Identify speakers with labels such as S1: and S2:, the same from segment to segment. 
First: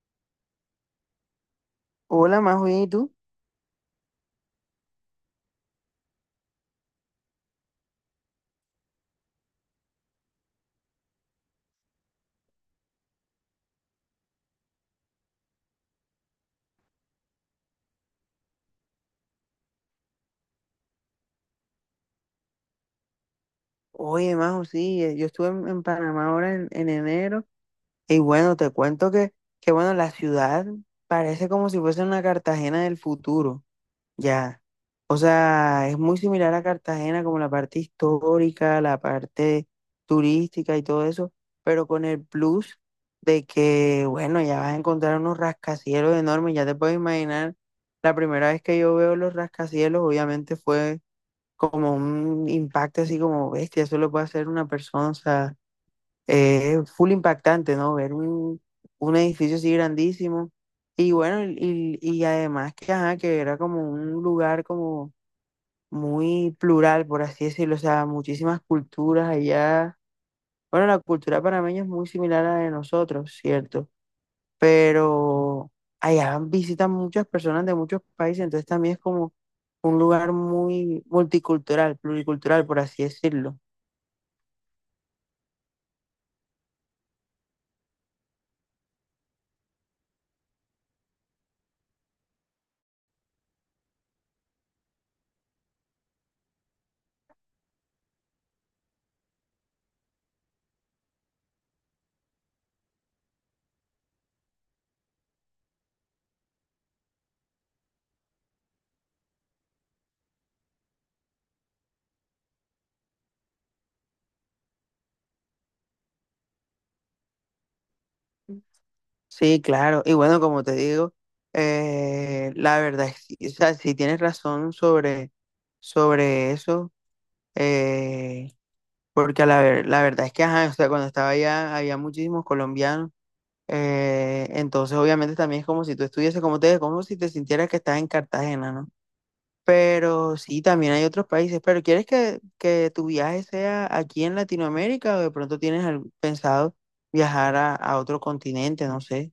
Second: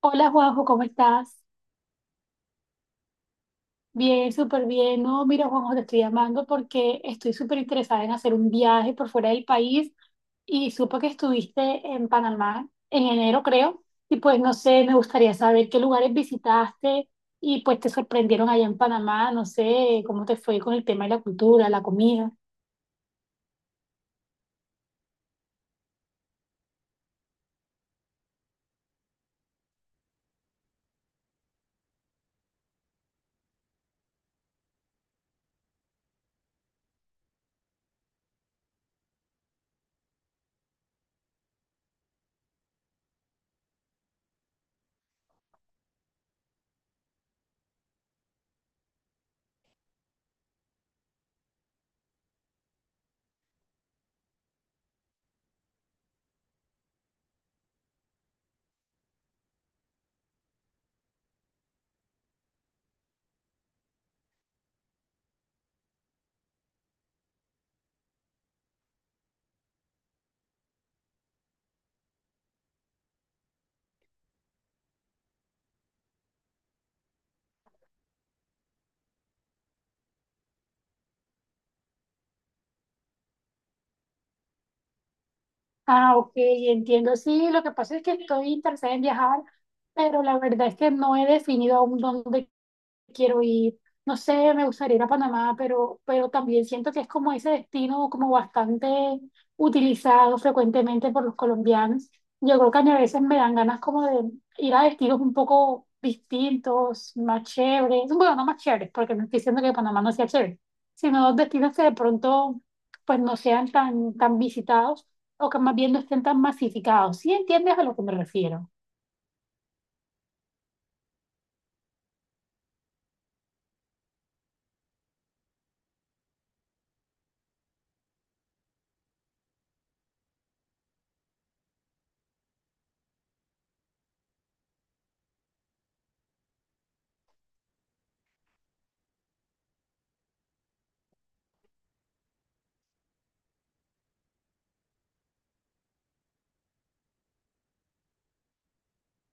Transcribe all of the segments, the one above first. S1: Hola Juanjo, ¿cómo estás?
S2: Hola, Majo, ¿y tú?
S1: Bien, súper bien. No, mira Juanjo, te estoy llamando porque estoy súper interesada en hacer un viaje por fuera del país y supe que estuviste en Panamá en enero, creo. Y pues no sé, me gustaría saber qué lugares visitaste y pues te sorprendieron allá en Panamá. No sé cómo te fue con el tema de la cultura, la comida.
S2: Oye, Majo, sí, yo estuve en Panamá ahora en enero y bueno, te cuento que bueno, la ciudad parece como si fuese una Cartagena del futuro, ya. O sea, es muy similar a Cartagena como la parte histórica, la parte turística y todo eso, pero con el plus de que, bueno, ya vas a encontrar unos rascacielos enormes, ya te puedes imaginar, la primera vez que yo veo los rascacielos, obviamente fue como un impacto así como bestia, eso lo puede hacer una persona, o sea, es full impactante, ¿no? Ver un edificio así grandísimo. Y bueno, y además que, ajá, que era como un lugar como muy plural, por así decirlo, o sea, muchísimas culturas allá. Bueno, la cultura panameña es muy similar a la de nosotros, ¿cierto? Pero allá visitan muchas personas de muchos países, entonces también es como un lugar muy multicultural, pluricultural, por así decirlo.
S1: Ah, ok, entiendo. Sí, lo que pasa es que estoy interesada en viajar, pero la verdad es que no he definido aún dónde quiero ir, no sé, me gustaría ir a Panamá, pero, también siento que es como ese destino como bastante utilizado frecuentemente por los colombianos. Yo creo que a mí a veces me dan ganas como de ir a destinos un poco distintos, más chéveres, bueno, no más chéveres, porque no estoy diciendo que Panamá no sea chévere, sino destinos que de pronto pues no sean tan visitados o que más bien no estén tan masificados. ¿Sí entiendes a lo que me refiero?
S2: Sí, claro. Y bueno, como te digo, la verdad es que, o sea, sí tienes razón sobre eso, eh, porque a la, la verdad es que, ajá, o sea, cuando estaba allá había muchísimos colombianos, entonces obviamente también es como si tú estuvieses, como te digo, como si te sintieras que estás en Cartagena, ¿no? Pero sí, también hay otros países, pero ¿quieres que tu viaje sea aquí en Latinoamérica o de pronto tienes pensado viajar a otro continente, no sé?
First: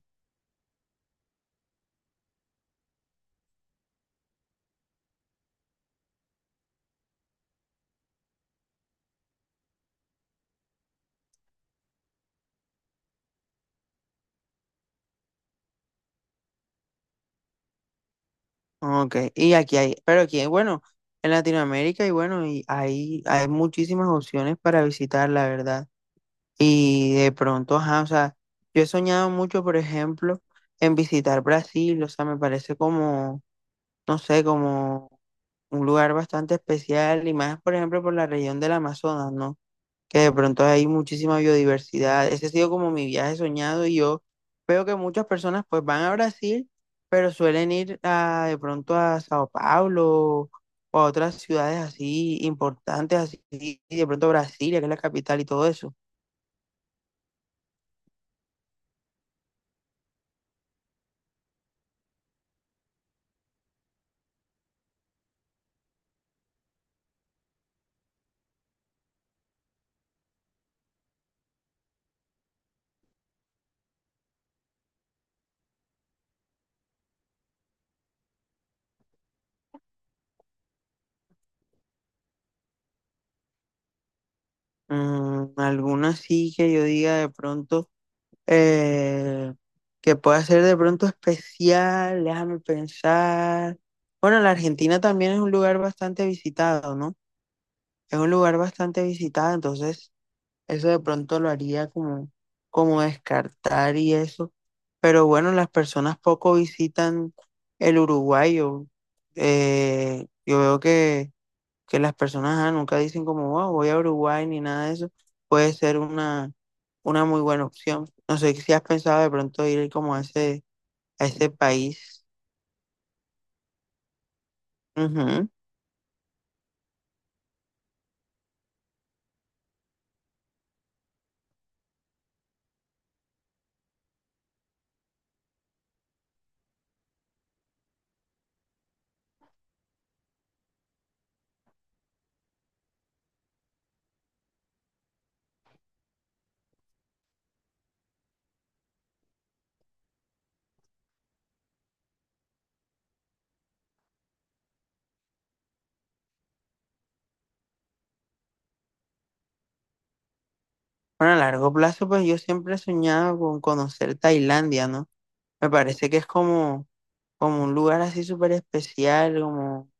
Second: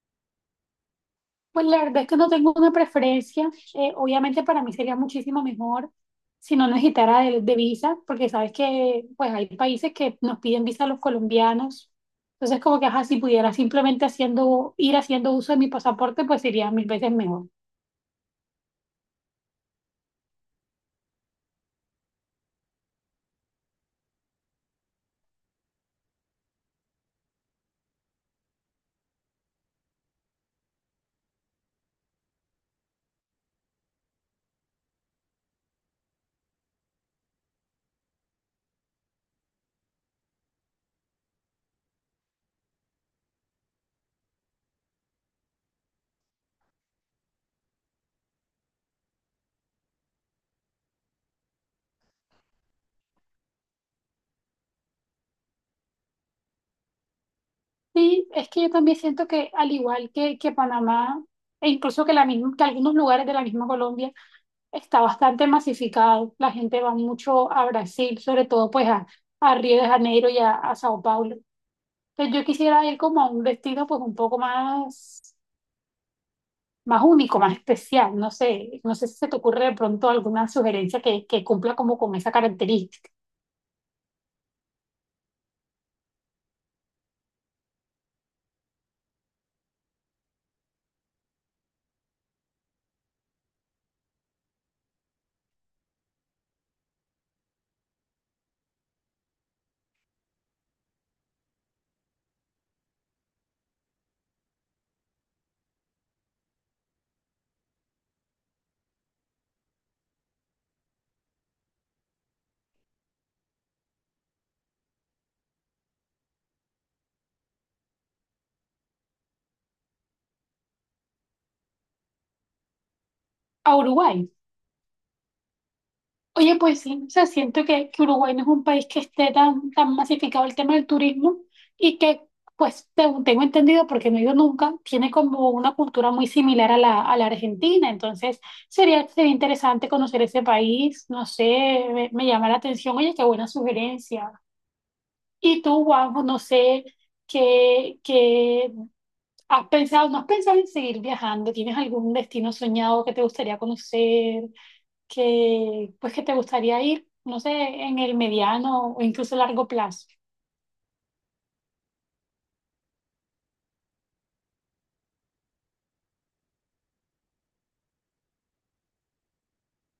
S1: Pues la verdad es que no tengo una preferencia. Obviamente para mí sería muchísimo mejor si no necesitara de visa, porque sabes que pues hay países que nos piden visa a los colombianos. Entonces como que ajá, si pudiera simplemente haciendo, ir haciendo uso de mi pasaporte, pues sería mil veces mejor.
S2: Ok, y aquí hay, pero aquí hay, bueno, en Latinoamérica y bueno, y hay muchísimas opciones para visitar, la verdad. Y de pronto, ajá, o sea, yo he soñado mucho, por ejemplo, en visitar Brasil, o sea, me parece como, no sé, como un lugar bastante especial y más, por ejemplo, por la región del Amazonas, ¿no? Que de pronto hay muchísima biodiversidad. Ese ha sido como mi viaje soñado y yo veo que muchas personas pues van a Brasil, pero suelen ir a, de pronto a Sao Paulo o a otras ciudades así importantes, así y de pronto Brasilia, que es la capital y todo eso.
S1: Sí, es que yo también siento que al igual que Panamá, e incluso que, la misma, que algunos lugares de la misma Colombia, está bastante masificado. La gente va mucho a Brasil, sobre todo pues a Río de Janeiro y a Sao Paulo. Pues yo quisiera ir como a un destino pues un poco más, más único, más especial. No sé, no sé si se te ocurre de pronto alguna sugerencia que cumpla como con esa característica.
S2: Alguna sí que yo diga de pronto eh, que pueda ser de pronto especial, déjame pensar. Bueno, la Argentina también es un lugar bastante visitado, ¿no? Es un lugar bastante visitado, entonces eso de pronto lo haría como, como descartar y eso. Pero bueno, las personas poco visitan el Uruguay. Yo, yo veo que las personas ah, nunca dicen como, wow, voy a Uruguay ni nada de eso. Puede ser una muy buena opción. No sé si has pensado de pronto ir como a ese país.
S1: A Uruguay.
S2: Ujú.
S1: Oye, pues sí, o sea, siento que Uruguay no es un país que esté tan masificado el tema del turismo y que, pues, según tengo entendido, porque no he ido nunca, tiene como una cultura muy similar a la Argentina. Entonces, sería interesante conocer ese país. No sé, me llama la atención. Oye, qué buena sugerencia. Y tú, Juanjo, no sé qué has pensado, ¿no has pensado en seguir viajando? ¿Tienes algún destino soñado que te gustaría conocer, que pues que te gustaría ir, no sé, en el mediano o incluso largo plazo?
S2: Bueno, a largo plazo, pues yo siempre he soñado con conocer Tailandia, ¿no? Me parece que es como como un lugar así súper especial, como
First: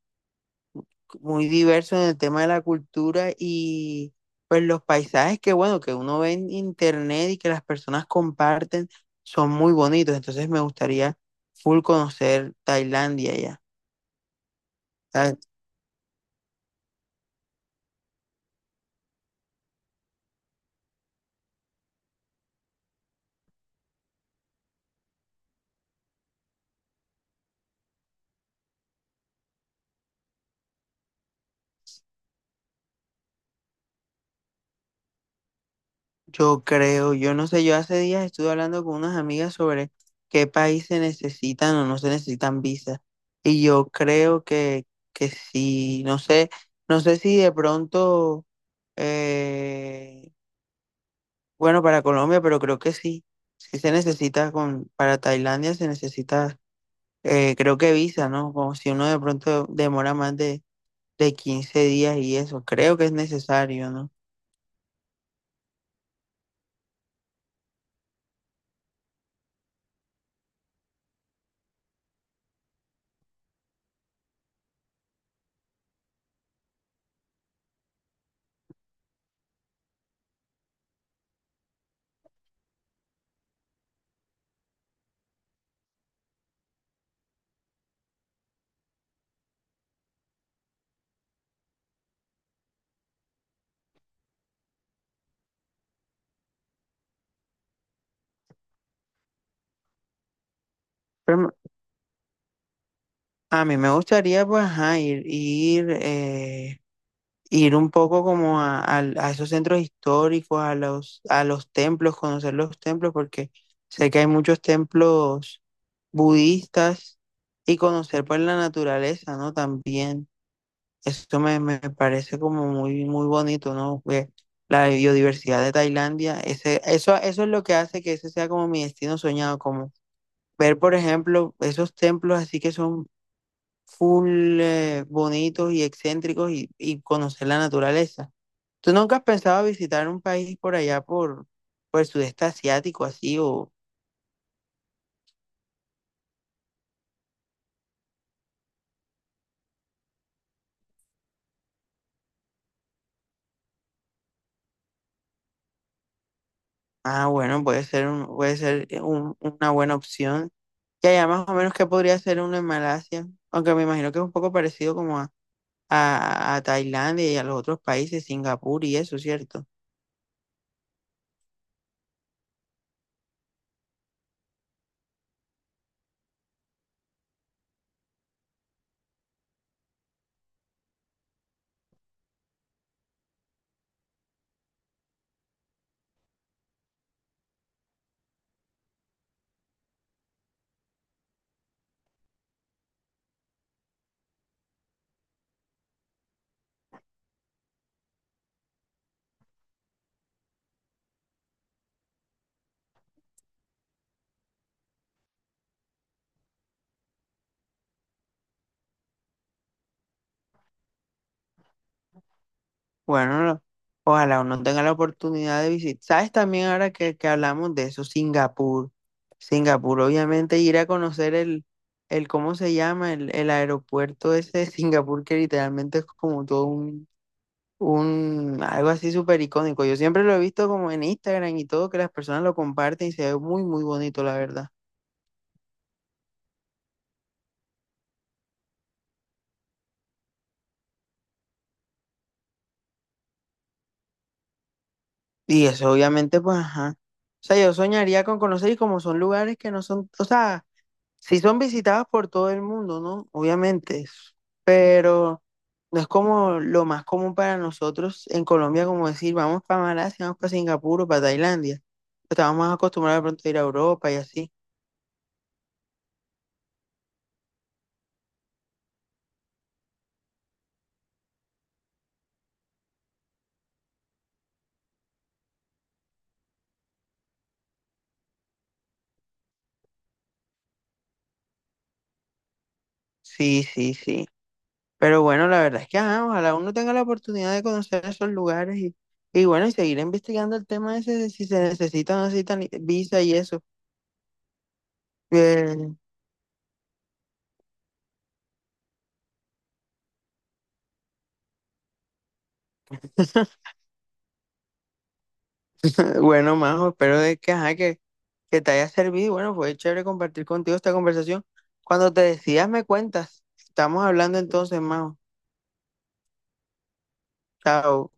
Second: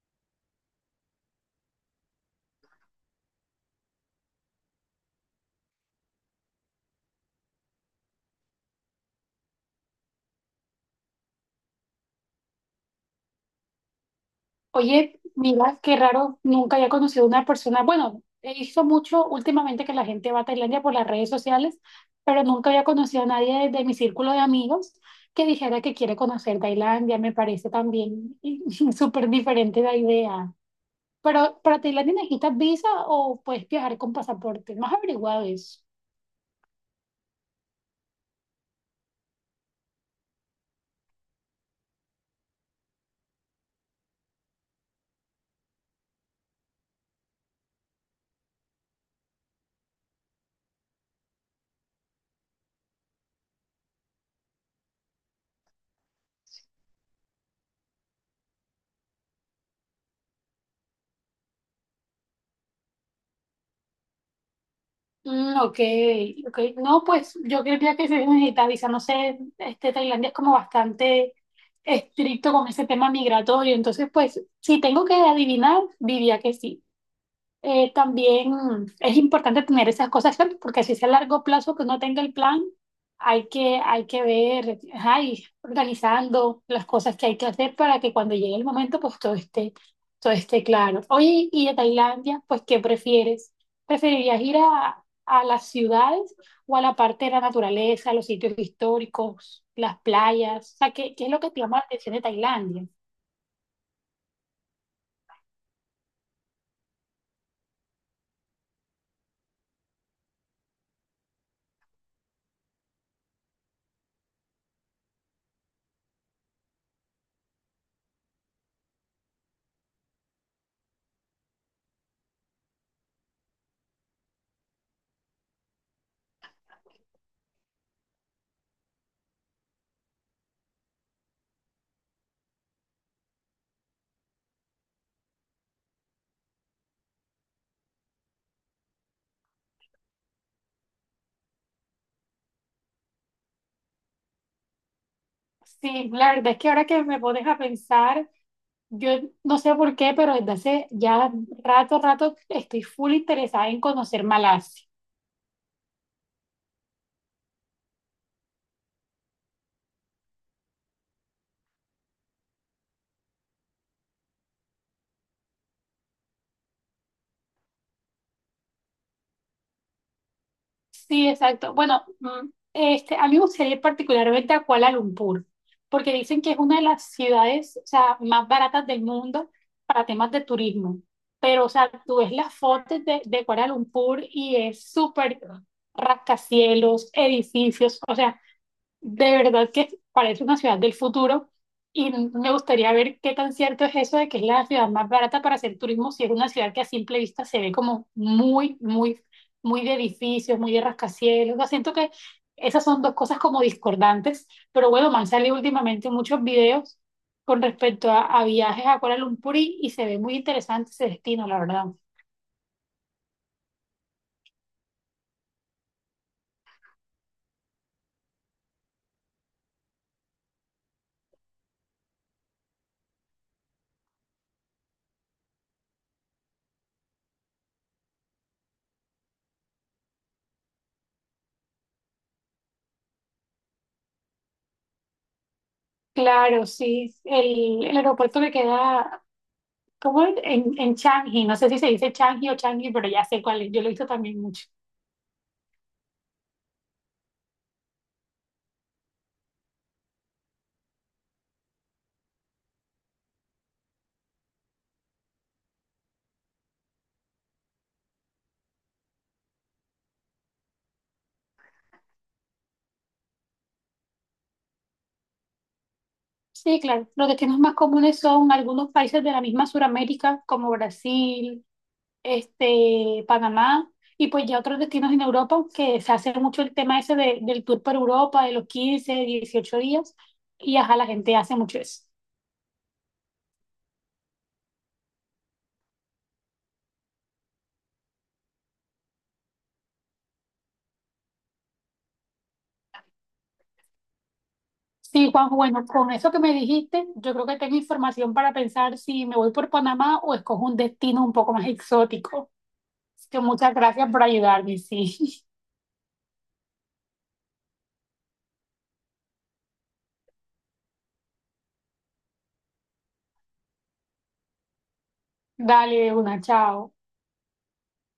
S2: muy diverso en el tema de la cultura y pues los paisajes que bueno, que uno ve en internet y que las personas comparten son muy bonitos, entonces me gustaría full conocer Tailandia ya.
S1: Oye,
S2: Ah,
S1: mira, qué raro, nunca había conocido a una persona. Bueno, he visto mucho últimamente que la gente va a Tailandia por las redes sociales, pero nunca había conocido a nadie de mi círculo de amigos que dijera que quiere conocer Tailandia. Me parece también súper diferente la idea. Pero, ¿para Tailandia necesitas visa o puedes viajar con pasaporte? ¿No has averiguado eso?
S2: yo creo, yo no sé, yo hace días estuve hablando con unas amigas sobre qué país se necesitan o no se necesitan visas y yo creo que sí, no sé, no sé si de pronto... eh, bueno, para Colombia, pero creo que sí. Sí se necesita con, para Tailandia se necesita, creo que visa, ¿no? Como si uno de pronto demora más de 15 días y eso, creo que es necesario, ¿no?
S1: Mm, ok, ok. No, pues yo creía que se digitaliza, no sé, este Tailandia es como bastante estricto con ese tema migratorio, entonces pues si tengo que adivinar, diría que sí, también es importante tener esas cosas claras, porque si es a largo plazo que uno tenga el plan, hay hay que ver, ajá, y organizando las cosas que hay que hacer para que cuando llegue el momento, pues todo esté claro. Oye, y de Tailandia, pues, ¿qué prefieres? ¿Preferirías ir a las ciudades o a la parte de la naturaleza, los sitios históricos, las playas? O sea, ¿qué es
S2: Pero
S1: lo que te llama la atención de Tailandia?
S2: a mí me gustaría, pues, ajá, ir un poco como a, a esos centros históricos, a los templos, conocer los templos, porque sé que hay muchos templos budistas y conocer, pues, la naturaleza, ¿no? También. Eso me, me parece como muy, muy bonito, ¿no? Que la biodiversidad de Tailandia, ese, eso es lo que hace que ese sea como mi destino soñado, como ver, por ejemplo, esos templos así que son full bonitos y excéntricos y conocer la naturaleza. ¿Tú nunca has pensado visitar un país por allá, por el sudeste asiático, así? O,
S1: Sí, la verdad es que ahora que me pones a pensar, yo no sé por qué, pero desde hace ya rato estoy full interesada en conocer Malasia.
S2: ah, bueno, puede ser, puede ser una buena opción. Ya, ya más o menos que podría ser uno en Malasia, aunque me imagino que es un poco parecido como a, a Tailandia y a los otros países, Singapur y eso, ¿cierto?
S1: Sí, exacto. Bueno, este, a mí me gustaría ir particularmente a Kuala Lumpur, porque dicen que es una de las ciudades, o sea, más baratas del mundo para temas de turismo. Pero, o sea, tú ves las fotos de Kuala Lumpur y es súper rascacielos, edificios, o sea, de verdad que parece una ciudad del futuro y me gustaría ver qué tan cierto es eso de que es la ciudad más barata para hacer turismo, si es una ciudad que a simple vista se ve como muy de edificios, muy de rascacielos. O sea, siento que esas son dos cosas como discordantes, pero bueno, me han salido últimamente muchos videos con respecto a viajes a Kuala Lumpur y se ve muy interesante ese destino, la verdad.
S2: Bueno, ojalá uno tenga la oportunidad de visitar. ¿Sabes también ahora que hablamos de eso? Singapur. Singapur, obviamente, ir a conocer el ¿cómo se llama? El aeropuerto ese de Singapur que literalmente es como todo un, algo así súper icónico. Yo siempre lo he visto como en Instagram y todo, que las personas lo comparten y se ve muy, muy bonito, la verdad.
S1: Claro, sí, el aeropuerto que queda ¿cómo en, en Changi? No sé si se dice Changi o Changi, pero ya sé cuál es. Yo lo he visto también mucho.
S2: Y eso obviamente, pues, ajá. O sea, yo soñaría con conocer y como son lugares que no son, o sea, sí son visitados por todo el mundo, ¿no? Obviamente, pero no es como lo más común para nosotros en Colombia, como decir, vamos para Malasia, vamos para Singapur o para Tailandia. Estamos más acostumbrados de pronto a ir a Europa y así.
S1: Sí, claro. Los destinos más comunes son algunos países de la misma Suramérica, como Brasil, este, Panamá, y pues ya otros destinos en Europa, que se hace mucho el tema ese de- del tour por Europa, de los 15, 18 días, y ajá, la gente hace mucho eso.
S2: Sí, sí, sí. Pero bueno, la verdad es que, ajá, ojalá uno tenga la oportunidad de conocer esos lugares y bueno, y seguir investigando el tema ese de si se necesita o no necesitan visa y eso.
S1: Sí, Juanjo, bueno,
S2: Eh,
S1: con eso que me dijiste, yo creo que tengo información para pensar si me voy por Panamá o escojo un destino un poco más exótico. Es que muchas gracias por ayudarme, sí.
S2: Bueno, Majo, espero de que, ajá, que te haya servido. Y bueno, fue chévere compartir contigo esta conversación. Cuando te decidas, me cuentas. Estamos hablando entonces, Majo.
S1: Dale de una, chao.
S2: Chao.